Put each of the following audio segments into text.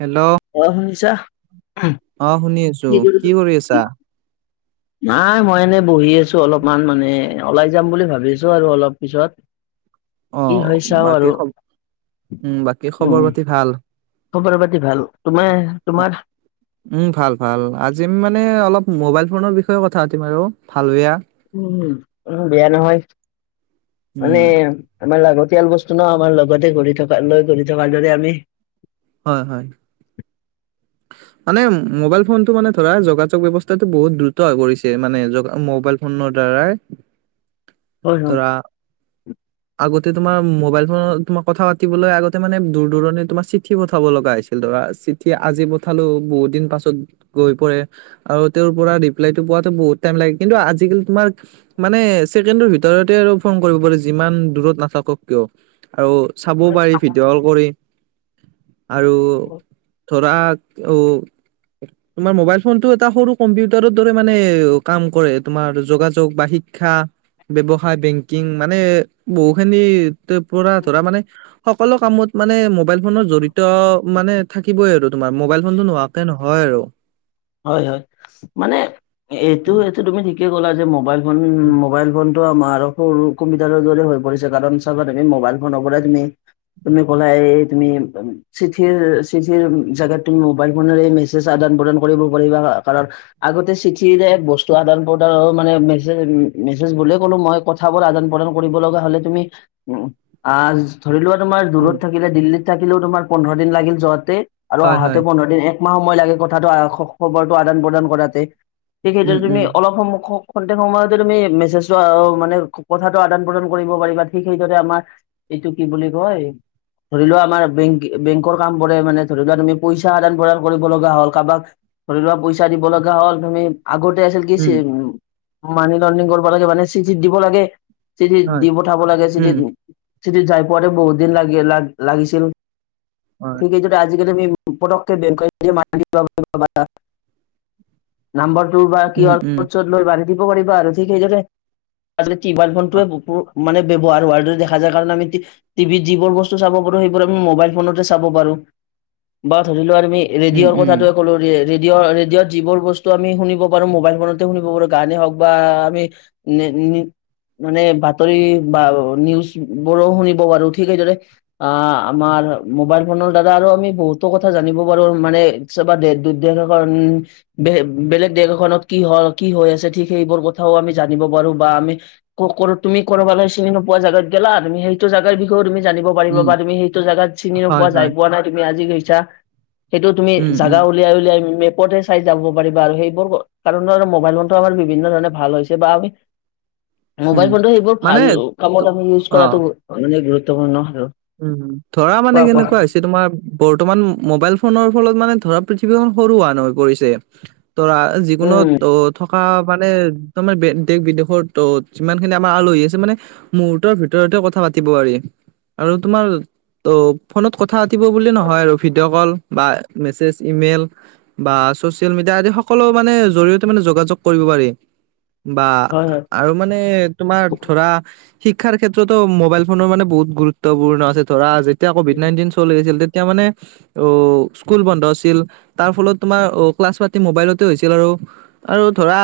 Hello. অ শুনিছা? অ' শুনি আছোঁ। কি কৰি আছা? নাই মই এনে বহি আছো অলপমান মানে ওলাই যাম বুলি ভাবিছো আৰু অলপ পিছত, অ কি হয় চাওঁ বাকী আৰু? খ উম বাকী খবৰ উম' পাতি ভাল খবৰ পাতি ভাল, তোমাৰ অ তোমাৰ? উম' ভাল ভাল, আজি মানে অলপ মোবাইল ফোনৰ বিষয়ে কথা পাতিম আৰু ভাল বেয়া। উম উম' বেয়া নহয়, উম মানে- আমাৰ লাগতিয়াল বস্তু ন, আমাৰ লগতে ঘূৰি থকা লৈ ঘূৰি থকাৰ দৰে আমি- হয় হয়। মানে মোবাইল ফোনটো মানে ধৰা যোগাযোগ ব্যৱস্থাটো বহুত দ্ৰুত হৈ পৰিছে, মানে য মোবাইল- ফোনৰ দ্বাৰাই- [inaudible] হয় ধৰা, আগতে তোমাৰ মোবাইল ফোনত তোমাৰ কথা পাত- তিবলৈ আগতে মানে দূৰ দূৰণি তোমাৰ চিঠি পঠাব লগা হৈছিল ধৰা চিঠি আজি- ঠালো বহুত দিন পাছত গৈ পৰে। আৰু তেওঁৰ পৰা ৰিপ্লাইটো পোৱাতো বহুত টাইম লাগে, কিন্তু আজিকালি তোমাৰ- মানে ছেকেণ্ডৰ ভিতৰতে আৰু ফোন কৰিব পাৰে, যিমান দূৰত নাথাকক কিয়? আৰু- চাবও হয় পাৰি ভিডিঅ' কল কৰি আৰু ধৰা, - অও' তোমাৰ মোবাইল ফোনটো এটা সৰু কম্পিউটাৰৰ দৰে মানে কাম কৰে, তোমাৰ যোগাযোগ বা শিক- শিক্ষা, ব্যৱসায়, বেংকিং মানে বহু খিনি- তে পৰা ধৰা মানে সকলো কামত মানে মোবাইল ফোনত জৰিত মানে- থাকিবই আৰু তোমাৰ মোবাইল ফোনটো নোহোৱাকে নহয় আৰু। হয় হয়, মানে এইটো উম এইটো তুমি ঠিকেই ক'লা যে মোবাইল ফোন উম, মোবাইল ফোন- টো আমাৰ সৰু কম্পিউটাৰৰ দৰে হৈ পৰিছে, কাৰণ চাবা তুমি মোবাইল ফোনৰ পৰাই তুমি- তুমি ক'লা এই তুমি- চিঠিৰ চিঠিৰ জেগাত তুমি মোবাইল ফোনেৰে মেছেজ আদান প্ৰদান কৰিব পাৰিবা, কাৰণ- আগতে চিঠিৰে বস্তু আদান পদানৰ মানে মেছেজ মেছেজ বুলিয়ে ক'লো মই ক- থাবোৰ আদান প্ৰদান কৰিব লগা হ'লে তুমি উম- আঁহ ধৰি লোৱা তোমাৰ উম, দূৰত থাকিলে দিল্লীত থাকিলেও তোমাৰ পোন্ধৰ দিন লাগিল যোৱাতে- আৰু হয় আহাতে হয় পোন্ধৰ দিন একমাহ সময় লাগে কথাটো আহ খবৰটো আদান প্ৰদান কৰাতে। সেই কেইটা উম তুমি উম অলপ সন্মুখত- খনটেক সময়তে তুমি মেছেজটো মানে কথাটো আদান প্ৰদান কৰিব পাৰিবা, ঠিক সেইদৰে আমাৰ- এইটো কি বুলি কয়? ধৰি লোৱা আমাৰ বেংকৰ কামবোৰে মানে ধৰি লোৱা তুমি পইচা আদান প্ৰদান কৰিব লগা হ'ল, কাবাক- ধৰি লোৱা পইচা দিব লগা হ'ল তুমি, আগতে আছিল কি উম চিম- মানি লণ্ড্ৰিং কৰিব লাগে মানে চিঠিত দিব লাগে চিঠিত হয় দি পঠাব লাগে উম চিঠিত- চিঠিত যাই পোৱাতে বহুত দিন লাগি লাগিছিল, হয় ঠিক সেইদৰে- আজিকালি আমি পটককে [unintelligible] নাম্বাৰটো বা কি উম হল‌ উম নোট চোট লৈ বান্ধি দিব পাৰিবা আৰু, ঠিক সেইদৰে- টিবাইল অ, ফোনটোৱে মানে ব্যৱহাৰ হোৱাৰ দৰে দেখা যায়, কাৰণ আমি টি- টিভিত যিবোৰ বস্তু চাব পাৰো সেইবোৰ আমি মোবাইল ফোনতে চাব পাৰো, বা ধৰি লোৱা তুমি- এ উম ৰেডিঅ'ৰ উম কথাটো- কলো ৰেডিঅ' ৰেডিঅ'ত যিবোৰ বস্তু আমি শুনিব পাৰো মোবাইল ফোনতে শুনিব পাৰো, গানেই হওক বা আমি- নে নি- মানে বাতৰি বা নিউজ বোৰো শুনিব পাৰো, ঠিক সেইদৰে- অঁ আমাৰ মোবাইল ফোনৰ দাদা আৰু আমি বহুতো কথা জানিব পাৰো, মানে- চাবা দে দুদেশ কৰণ। বে- বেলেগ দেশ এখনত কি হয়, কি হৈ আছে, ঠিক সেইবোৰ কথাও আমি, জানিব পাৰোঁ। বা আমি, [unintelligible] তুমি ক'ৰবালৈ চিনি নোপোৱা জাগাত গ'লা। তুমি সেইটো জাগাৰ বিষয়েও তুমি জানিব পাৰিব উম বা তুমি, সেইটো জেগাত তুমি চিনি হয় নোপোৱা, যাই হয় পোৱা নাই, তুমি আজি গৈছা। সেইটো তুমি উম উম জাগা উলিয়াই-উলিয়াই মেপতে চাই যাব পাৰিবা আৰু। সেইবোৰ কাৰণৰ মোবাইল ফোনটো আমাৰ, বিভিন্ন ধৰণে ভাল হৈছে। বা আমি, উম মোবাইল ফোনটো সেইবোৰ মানে ভাল ত- কামত আমি ইউজ অ কৰাটো, মানে গুৰুত্বপূৰ্ণ আৰু। উম, উম! ধৰা মানে, কোৱা কোৱা কেনেকুৱা হৈছে তোমাৰ, বৰ্তমান, মোবাইল ফোনৰ ফলত মানে, ধৰা পৃথিৱীখন সৰু [unintelligible] হৈ পৰিছে। ধৰা, যিকোনো উম তোত থকা মানে, তোমাৰ দেশ-বিদেশত যিমান খিনি আমাৰ আলহী আছে মানে, মুহুৰ্তৰ ভিতৰতে কথা পাতিব পাৰি। আৰু তোমাৰ, ত' ফোনত কথা পাতিব বুলি নহয় আৰু। ভিডিঅ' ক'ল বা মেছেজ ই-মেইল বা ছ'চিয়েল মিডিয়া আদি, সকলো মানে, জৰিয়তে মানে, যোগাযোগ কৰিব পাৰি। বা হয় হয় আৰু মানে, তোমাৰ ধৰা, শিক্ষাৰ ক্ষেত্ৰতো মোবাইল ফোনৰ মানে, বহুত গুৰুত্বপূৰ্ণ আছে। ধৰা, যেতিয়া ক'ভিড নাইনটিন চলি আছিল, তেতিয়া মানে, ত' স্কুল বন্ধ আছিল। তাৰ ফলত তোমাৰ, ক্লাছ- পাতি মোবাইলতে হৈছিল আৰু। আৰু ধৰা,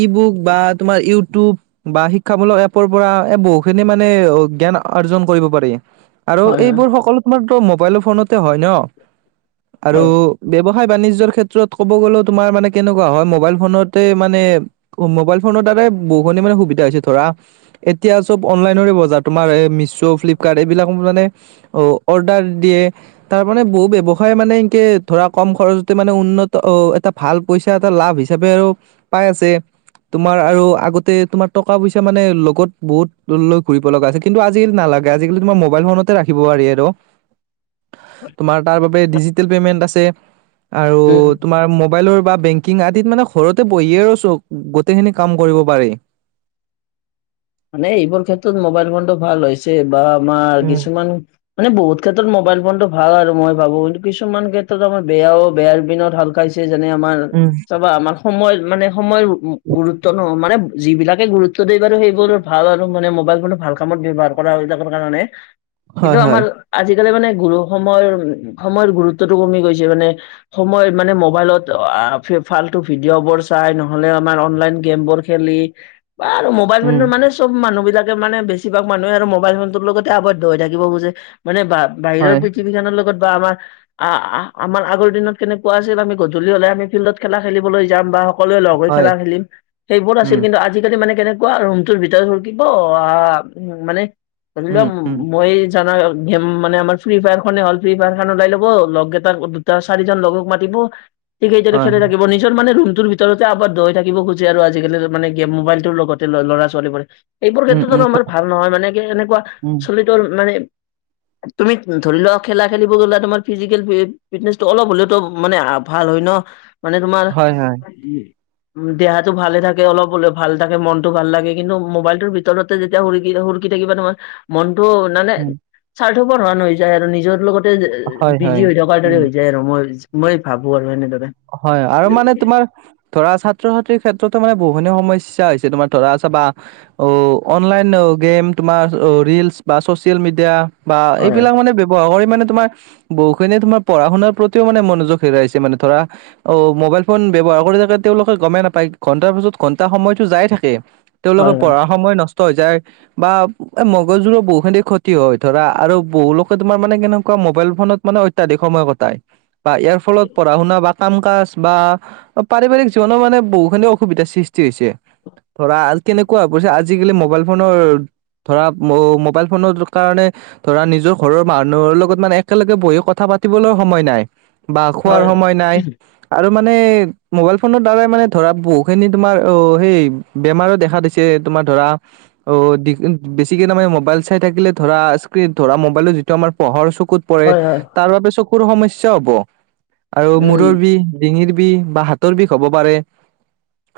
ই-বুক বা তোমাৰ ইউটিউব বা শিক্ষামূলক এপৰ পৰা, এ, বহু খিনি মানে, অ'! জ্ঞান অৰ্জন কৰিব পাৰি। আৰু হয় হয় এইবোৰ সকলো তোমাৰতো মোবাইল ফোনতে হয় ন'! আৰু হয় ব্যৱসায় বাণিজ্যযৰ ক্ষেত্ৰত ক'ব গ'লে, তোমাৰ মানে, কেনেকুৱা হয়, মোবাইল ফোনতে মানে, অ' মোবাইল ফোনৰ দ্বাৰাই বহুখিনি মানে, সুবিধা হৈছে ধৰা। এতিয়া চব, অনলাইনৰে বজাৰ। তোমাৰ মিছো, ফ্লিপকাৰ্ট এইবিলাক মানে। অ'! অৰ্ডাৰ দিয়ে। তাৰমানে, বহু ব্যয়ৱসায় মানে, এনকে ধৰা, কম খৰচতে মানে উন্নত অ'! এটা। ভাল পইচা এটা লাভ হিচাপে আৰু পাই আছে। তোমাৰ আৰু আগতে, তোমাৰ টকা-পইচা মানে, লগত বহুত লৈ ঘূৰিব লগা আছে। কিন্তু, আজিকালি নালাগে। আজিকালি তোমাৰ মোবাইল ফোনতে ৰাখিব পাৰি আৰু। তোমাৰ তাৰ বাবে ডিজিটেল পেমেন্ট আছে। আৰু উম তোমাৰ মবাইলৰ বা বেং কিং আদিত মানে ঋণ, ঘৰতে বহিয়ে আৰু চব, গোটেইখিনি কাম কৰিব পাৰি। মানে, এইবোৰ ক্ষেত্ৰত মোবাইল ফোনটো ভাল হৈছে। বা আমাৰ উম, কিছুমান, মানে, বহুত ক্ষেত্ৰত মোবাইল ফোনটো ভাল আৰু মই ভাবোঁ! কিন্তু, কিছুমান ক্ষেত্ৰত আমাৰ বেয়াও। বেয়াৰ পিনত [unintelligible] ছে। যেনে আমাৰ, উম, উম, চাবা আমাৰ, সময় মানে, সময়ৰ গুৰুত্ব ন'! মানে, যিবিলাকে গুৰু ত্ব দিয়ে বাৰু সেইবোৰ, ভাল আৰু মানে। মোবাইল ফোনটো ভাল কামত ব্যৱহাৰ কৰা হয়, এইবিলাকৰ কাৰণে। হয়। কিন্তু, আমাৰ আজিকালি মানে, গুৰু সময়ৰ, উম, সময়ৰ গুৰুত্বটো কমি গৈছে মানে। সময় মানে, মোবাইলত [unintelligible] ফালটো ভিডিঅবোৰ চাই, নহ'লে আমাৰ, অনলাইন গেমবোৰ খেলি। বা আৰু মোবাইল ফোনৰ মানে, চব মানুহবিলাকে মানে, বেছিভাগ মানুহে আৰু মোবাইল ফোনটোৰ লগতে আৱদ্ধ হৈ থাকিব বুজে, মানে বা বাহিৰৰ পৃথিৱীখনৰ লগত বা আমাৰ আঁ-আঁ আমাৰ আগৰ দিনত কেনেকুৱা আছিল, আমি গধূলি হ'লে, আমি ফিল্ডত খেলা খেলিবলৈ যাম বা সকলোৱে লগ হৈ খেলা হয়, খেলিম, সেইবোৰ নাছিল। উম, কিন্তু, আজিকালি মানে কেনেকুৱা! ৰুমটোৰ ভি [unintelligible] আঁ মানে, ধৰি লোৱা উম, উম, মই, জানা? মানে, আমাৰ ফ্ৰী -ফায়াৰ খনে হ'ল। ফ্ৰী- ফায়াৰ খন ওলাই ল'ব, লগকেইটাৰ দুটা চাৰিজন লগক মাতিব সেই কেইজনে হয়, খেলে থাকিব নি- পিছত মানে ৰুমটোৰ ভিতৰতে আবদ্ধ হৈ থাকিব খোজে আৰু আজিকালি মানে মোবাইলটোৰ লগতে ল'ৰা ছোৱালীবোৰে, এইবোৰ উম, ক্ষেত্ৰত উম, আৰু আমাৰ ভাল নহয়, মানে কি এনেকুৱা উম, চলিতৰ মানে- তুমি ধৰি লোৱা খেলা খেলিব গ'লে তোমাৰ ফিজিকেল- ফিটনেচটো অলপ হলেওতো মানে ভাল হয় ন? মানে তোমাৰ- হয়, হয়, দেহাটো ভালে থাকে অলপ হলেও ভাল থাকে মনতটো ভাল লাগে কিন্তু- মোবাইলটোৰ ভিতৰতে যেতিয়া সুৰকি- সুৰিকি থাকিবা তোমাৰ মনতটো নাযায়। উম। স্বাৰ্থপৰ ধৰণৰ হৈ যায় আৰু নিজৰ লগতে হয়, বিজি হয়, হৈ থকাৰ দৰে উম। হৈ যায় আৰু। মই মই ভাবো আৰু এনেদৰে। হয়, আৰু মানে তোমাৰ- ধৰা ছাত্ৰ-ছাত্ৰীৰ ক্ষেত্ৰতো মানে বহু সিনি সমস্যা হৈছে তোমাৰ ধৰা আছ বা, অ অনলাইন গেম, তোমাৰ ৰিলচ বা চচিয়েল মিডিয়া বা হয় এইবিলাক মানে- ব কৰি মানে তোমাৰ বহু খিনিয়ে তোমাৰ পঢ়া শুনাৰ প্ৰতিও মানে মনোযোগ হেৰাইছে মানে ধৰা। অ' মোবাইল ফোন ব্যৱহাৰ কৰি থাকে তেওঁলোকে গমেই নাপায় ঘণ্টাৰ পিছত ঘন্টা সময়তো যাই থাকে। তেওঁলোকৰ হয় পঢ়াৰ সময় নষ্ট হৈ যায়। বা মগজু বহু খিনি ক্ষতি হয় ধৰা আৰু বহু লোকে তোমাৰ মানে কেনেকুৱা মোবাইল ফোনত মানে অত্যাধিক সময় কটাই বা ইয়াৰ ফলত পঢ়া শুনা বা কাম কাজ বা পাৰিবাৰিক জীৱনৰ মানে বহুখিনি অসুবিধাৰ সৃষ্টি হৈছে। ধৰা আ কেনেকুৱা হৈ গৈছে আজিকালি মোবাইল ফোনৰ, ধৰা মো মোবাইল ফোনৰ কাৰণে ধৰা নিজৰ ঘৰৰ মানুহৰ লগত মানে একেলগে বহি কথা পাতিবলৈ সময় নাই। বা খোৱাৰ হয় সময় নাই। আৰু মানে মোবাইল ফোনৰ দ্বাৰাই মানে ধৰা বহু খিনি তোমাৰ অ সেই, বেমাৰো দেখা দিছে, তোমাৰ ধৰা- অ বেছিকে তাৰমানে মোবাইল চাই থাকিলে ধৰা স্ক্ৰীন ধৰা মোবাইলো যিটো আমাৰ পঢ়ৰ চকুত, পৰে হয় হয় তাৰ বাবে চকুৰ সমস্যা হ'ব। আৰু মোৰ উম ডিঙিৰ বিষ বা হাতৰ বিষ হ'ব পাৰে,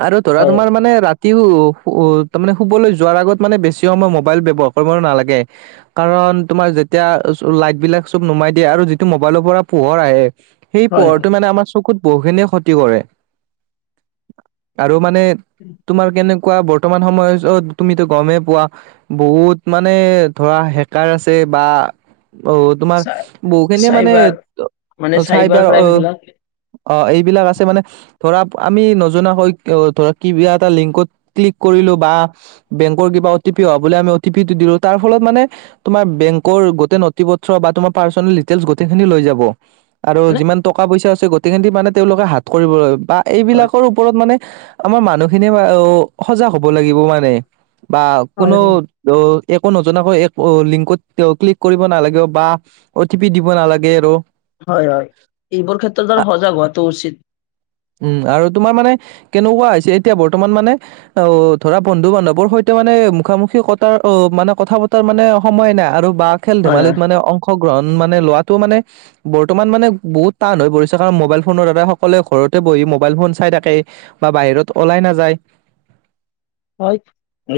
আৰু ধৰা হয় তোমাৰ মানে ৰাতি তেওঁ তাৰ মানে শুবলৈ যোৱাৰ আগত মানে বেছি সময় মোবাইল ব্যৱহাৰ কৰিব নালাগে। কাৰণ তোমাৰ যেতিয়া লাইট বিলাক চব নুমাই দিয়ে, আৰু যিটো মোবাইলৰ পৰা পোহৰ আহে সেই হয় পোহৰত মানে আমাৰ চকুত বহুখিনিয়ে ক্ষতি কৰে আৰু মানে, উম- তোমাৰ কেনেকুৱা বৰ্তমান সময় যত তুমিতো গমেই পোৱা বহুত মানে ধৰা হেকাৰ আছে বা অ তোমাৰ চাই বহুখিনিয়ে মানে চাইবাৰ মানে চাইবাৰ অ, ক্ৰাইম বিলাক অ এইবিলাক আছে মানে। ধৰা আমি নজনাকৈ ধৰা কিবা এটা লিংকত ক্লিক কৰিলো বা, বেংকৰ কিবা অ টি পি অহা বুলি আমি অ টি পিটো দিলো তাৰ ফলত মানে, তোমাৰ বেংকৰ গোটেই নথিপত্ৰ বা তোমাৰ পাৰ্চনলি দিতেলচ গোটেই খিনি লৈ যাব। আৰু মানে যিমান টকা পইচা আছে, গোটেইখিনি মানে তেওঁলোকে হাত কৰিবলৈ বা হয় এইবিলাকৰো ওপৰত মানে আমাৰ মানুহখিনিয়ে সজাগ হ'ব লাগিব মানে। বা হয় কোনো- ত একো নজনাকৈ একো লিংকত তেওঁ ক্লিক কৰিব নালাগিব বা অ টি পি দিব নালাগে আৰু হয় হয় এইবোৰ ক্ষেত্ৰত বাৰু সজাগ হোৱাটো উচিত। উম, আৰু তোমাৰ মানে কেনেকুৱা হৈছে এতিয়া বৰ্তমান মানে অ' ধৰা বন্ধু বান্ধৱৰ সৈতে মানে মুখামুখি কটাৰ অ' মানে কথা পতাৰ মানে সময় নাই আৰু বা খেল হয় হয় ধেমালিত মানে অংশগ্ৰহণ মানে লোৱাটো মানে বৰ্তমান মানে বহুত টান হৈ পৰিছে। কাৰণ মোবাইল ফোনৰ দ্বাৰাই সকলোৱে ঘৰত বহি মোবাইল ফোন চাই থাকে বা বাহিৰত ওলাই নাযায়। হয়,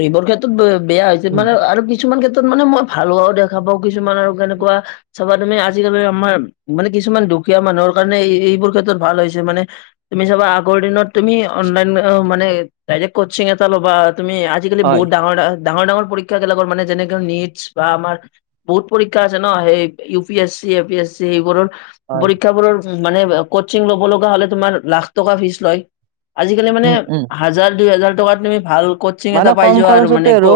এইবোৰ ক্ষেত্ৰত বেয়া হৈছে উম, মানে আৰু কিছুমান ক্ষেত্ৰত মানে মই ভাল হোৱাও দেখোঁ পাওঁ। আকৌ কিছুমান আৰু কেনেকুৱা চাবাত মানে আজিকালি আমাৰ মানে কিছুমান দুখীয়া মানুহৰ কাৰণে এইবোৰ ক্ষেত্ৰত ভাল হৈছে মানে তুমি চাবা আগৰ দিনত তুমি অনলাইন মে ডাইৰেক্ট কচিংট ল'বা তুমি আজিকালি হয়, বহুত ডাঙৰ ডাঙৰ ডাঙৰ পৰীক্ষা গিলাকৰ মানে যেনেকে নিটছ বা আমাৰ বহুত পৰীক্ষা আছে ন সেই U P S C, A P S C এইবোৰৰ হয় পৰীক্ষাবোৰৰ মানে কচিং ল'ব লগা হ'লে তোমাৰ লাখ টকা ফিচ লয়। আজিকালি মানে উম উম হাজাৰ দুই হাজাৰ টকাত তুমি ভাল কচিং এটা মানে পাই কম যোৱা আৰু মানে খৰচতে ক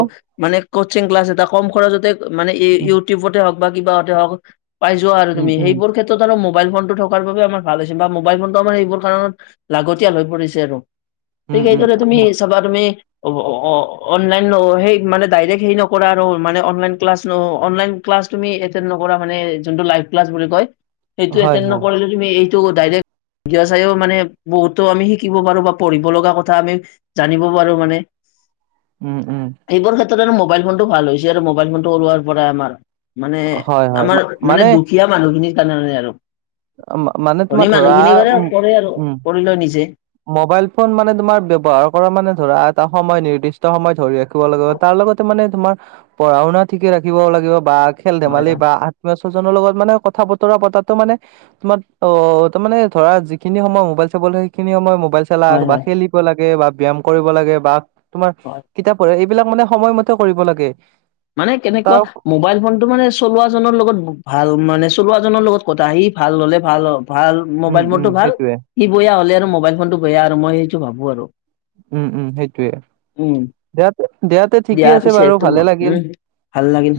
মানে কচিং ক্লাছ এটা কম খৰচতে মানে ই উম। ইউটিউবতে হওঁক বা কিবাহতে হওঁক পাই যোৱা আৰু উম, তুমি উম, সেইবোৰ ক্ষেত্ৰত আৰু মোবাইল ফোনটো থকাৰ বাবে আমাৰ ভাল হৈছে বা মোবাইল ফোনটো আমাৰ সেইবোৰ কাৰণত লাগতিয়াল হৈ পৰিছে আৰু ঠিক উম, উম, সেইদৰে তুমি চাবা তুমি, অ' অ' অনলাইন সেই মানে ডাইৰেক্ট হে নকৰা আৰু মানে অনলাইন ক্লাছ ন অনলাইন ক্লাছ তুমি এতেন নকৰা মানে যোনটো লাইফ ক্লাছ বুলি কয়, সেইটো হয়, এতেন হয়, নকৰিলে তুমি এইটো ডাইৰেক্ট গিয়া চাইও মানে বহুতো আমি শিকিব পাৰোঁ বা পঢ়িব লগা কথা আমি জান জানিব পাৰোঁ মানে উম, উম। এইবোৰ ক্ষেত্ৰত আৰু মোবাইল ফোনটো ভাল হৈছে আৰু মোবাইল ফোনটো ওলোৱাৰ পৰা আমাৰ মানে হয়, হয়, আমাৰ মা- মানে দুখীয়া মানুহখিনিৰ কাৰণে আৰু মা- মানে তোমাৰ ধনী ধৰা মানুহখিনিবাৰে কৰে আৰু কৰি লয় নিজে। ম'বাইল ফোন মানে তোমাৰ ব্যৱহাৰ কৰা মানে ধৰা এটা সময় নিৰ্দিষ্ট সময় ধৰি ৰাখিব লাগিব। তাৰ লগতে মানে তোমাৰ পঢ়া শুনা ঠিকে ৰাখিব লাগিব বা খেল হয় ধেমালি বা আত্মীয় স্বজনৰ লগত মানে কথা বতৰা পতাতো মানে তোমাৰ অ' তাৰমানে ধৰা যিখিনি সময় মোবাইল চাব লাগে সেইখিনি সময়ত মোবাইল চালা হয় বা হয় খেলি লাগে বা ব্যায়াম কৰিব লাগে বা তোমাৰ হয় কিতাপ পঢ়া এইবিলাক মানে সময়মতে কৰিব লাগে। মানে কেনেকুৱা তাৰ মোবাইল ফোনটো মানে চলুৱা জনৰ লগত ভাল মানে চলুৱা জনৰ লগত কথা সি ভাল হ'লে ভাল ভাল উম মোবাইল ফোন উম টো ভাল, সেইটোয়ে সি বেয়া হ'লে আৰু মোবাইল ফোনটো বেয়া আৰু মই সেইটো ভাবোঁ আৰু উম, উম, সেইটোয়ে উম দিয়া দিয়াতে ঠিকে দিয়া আছে পিছে বাৰু তুম ভালে লাগে উম, ভাল লাগিল।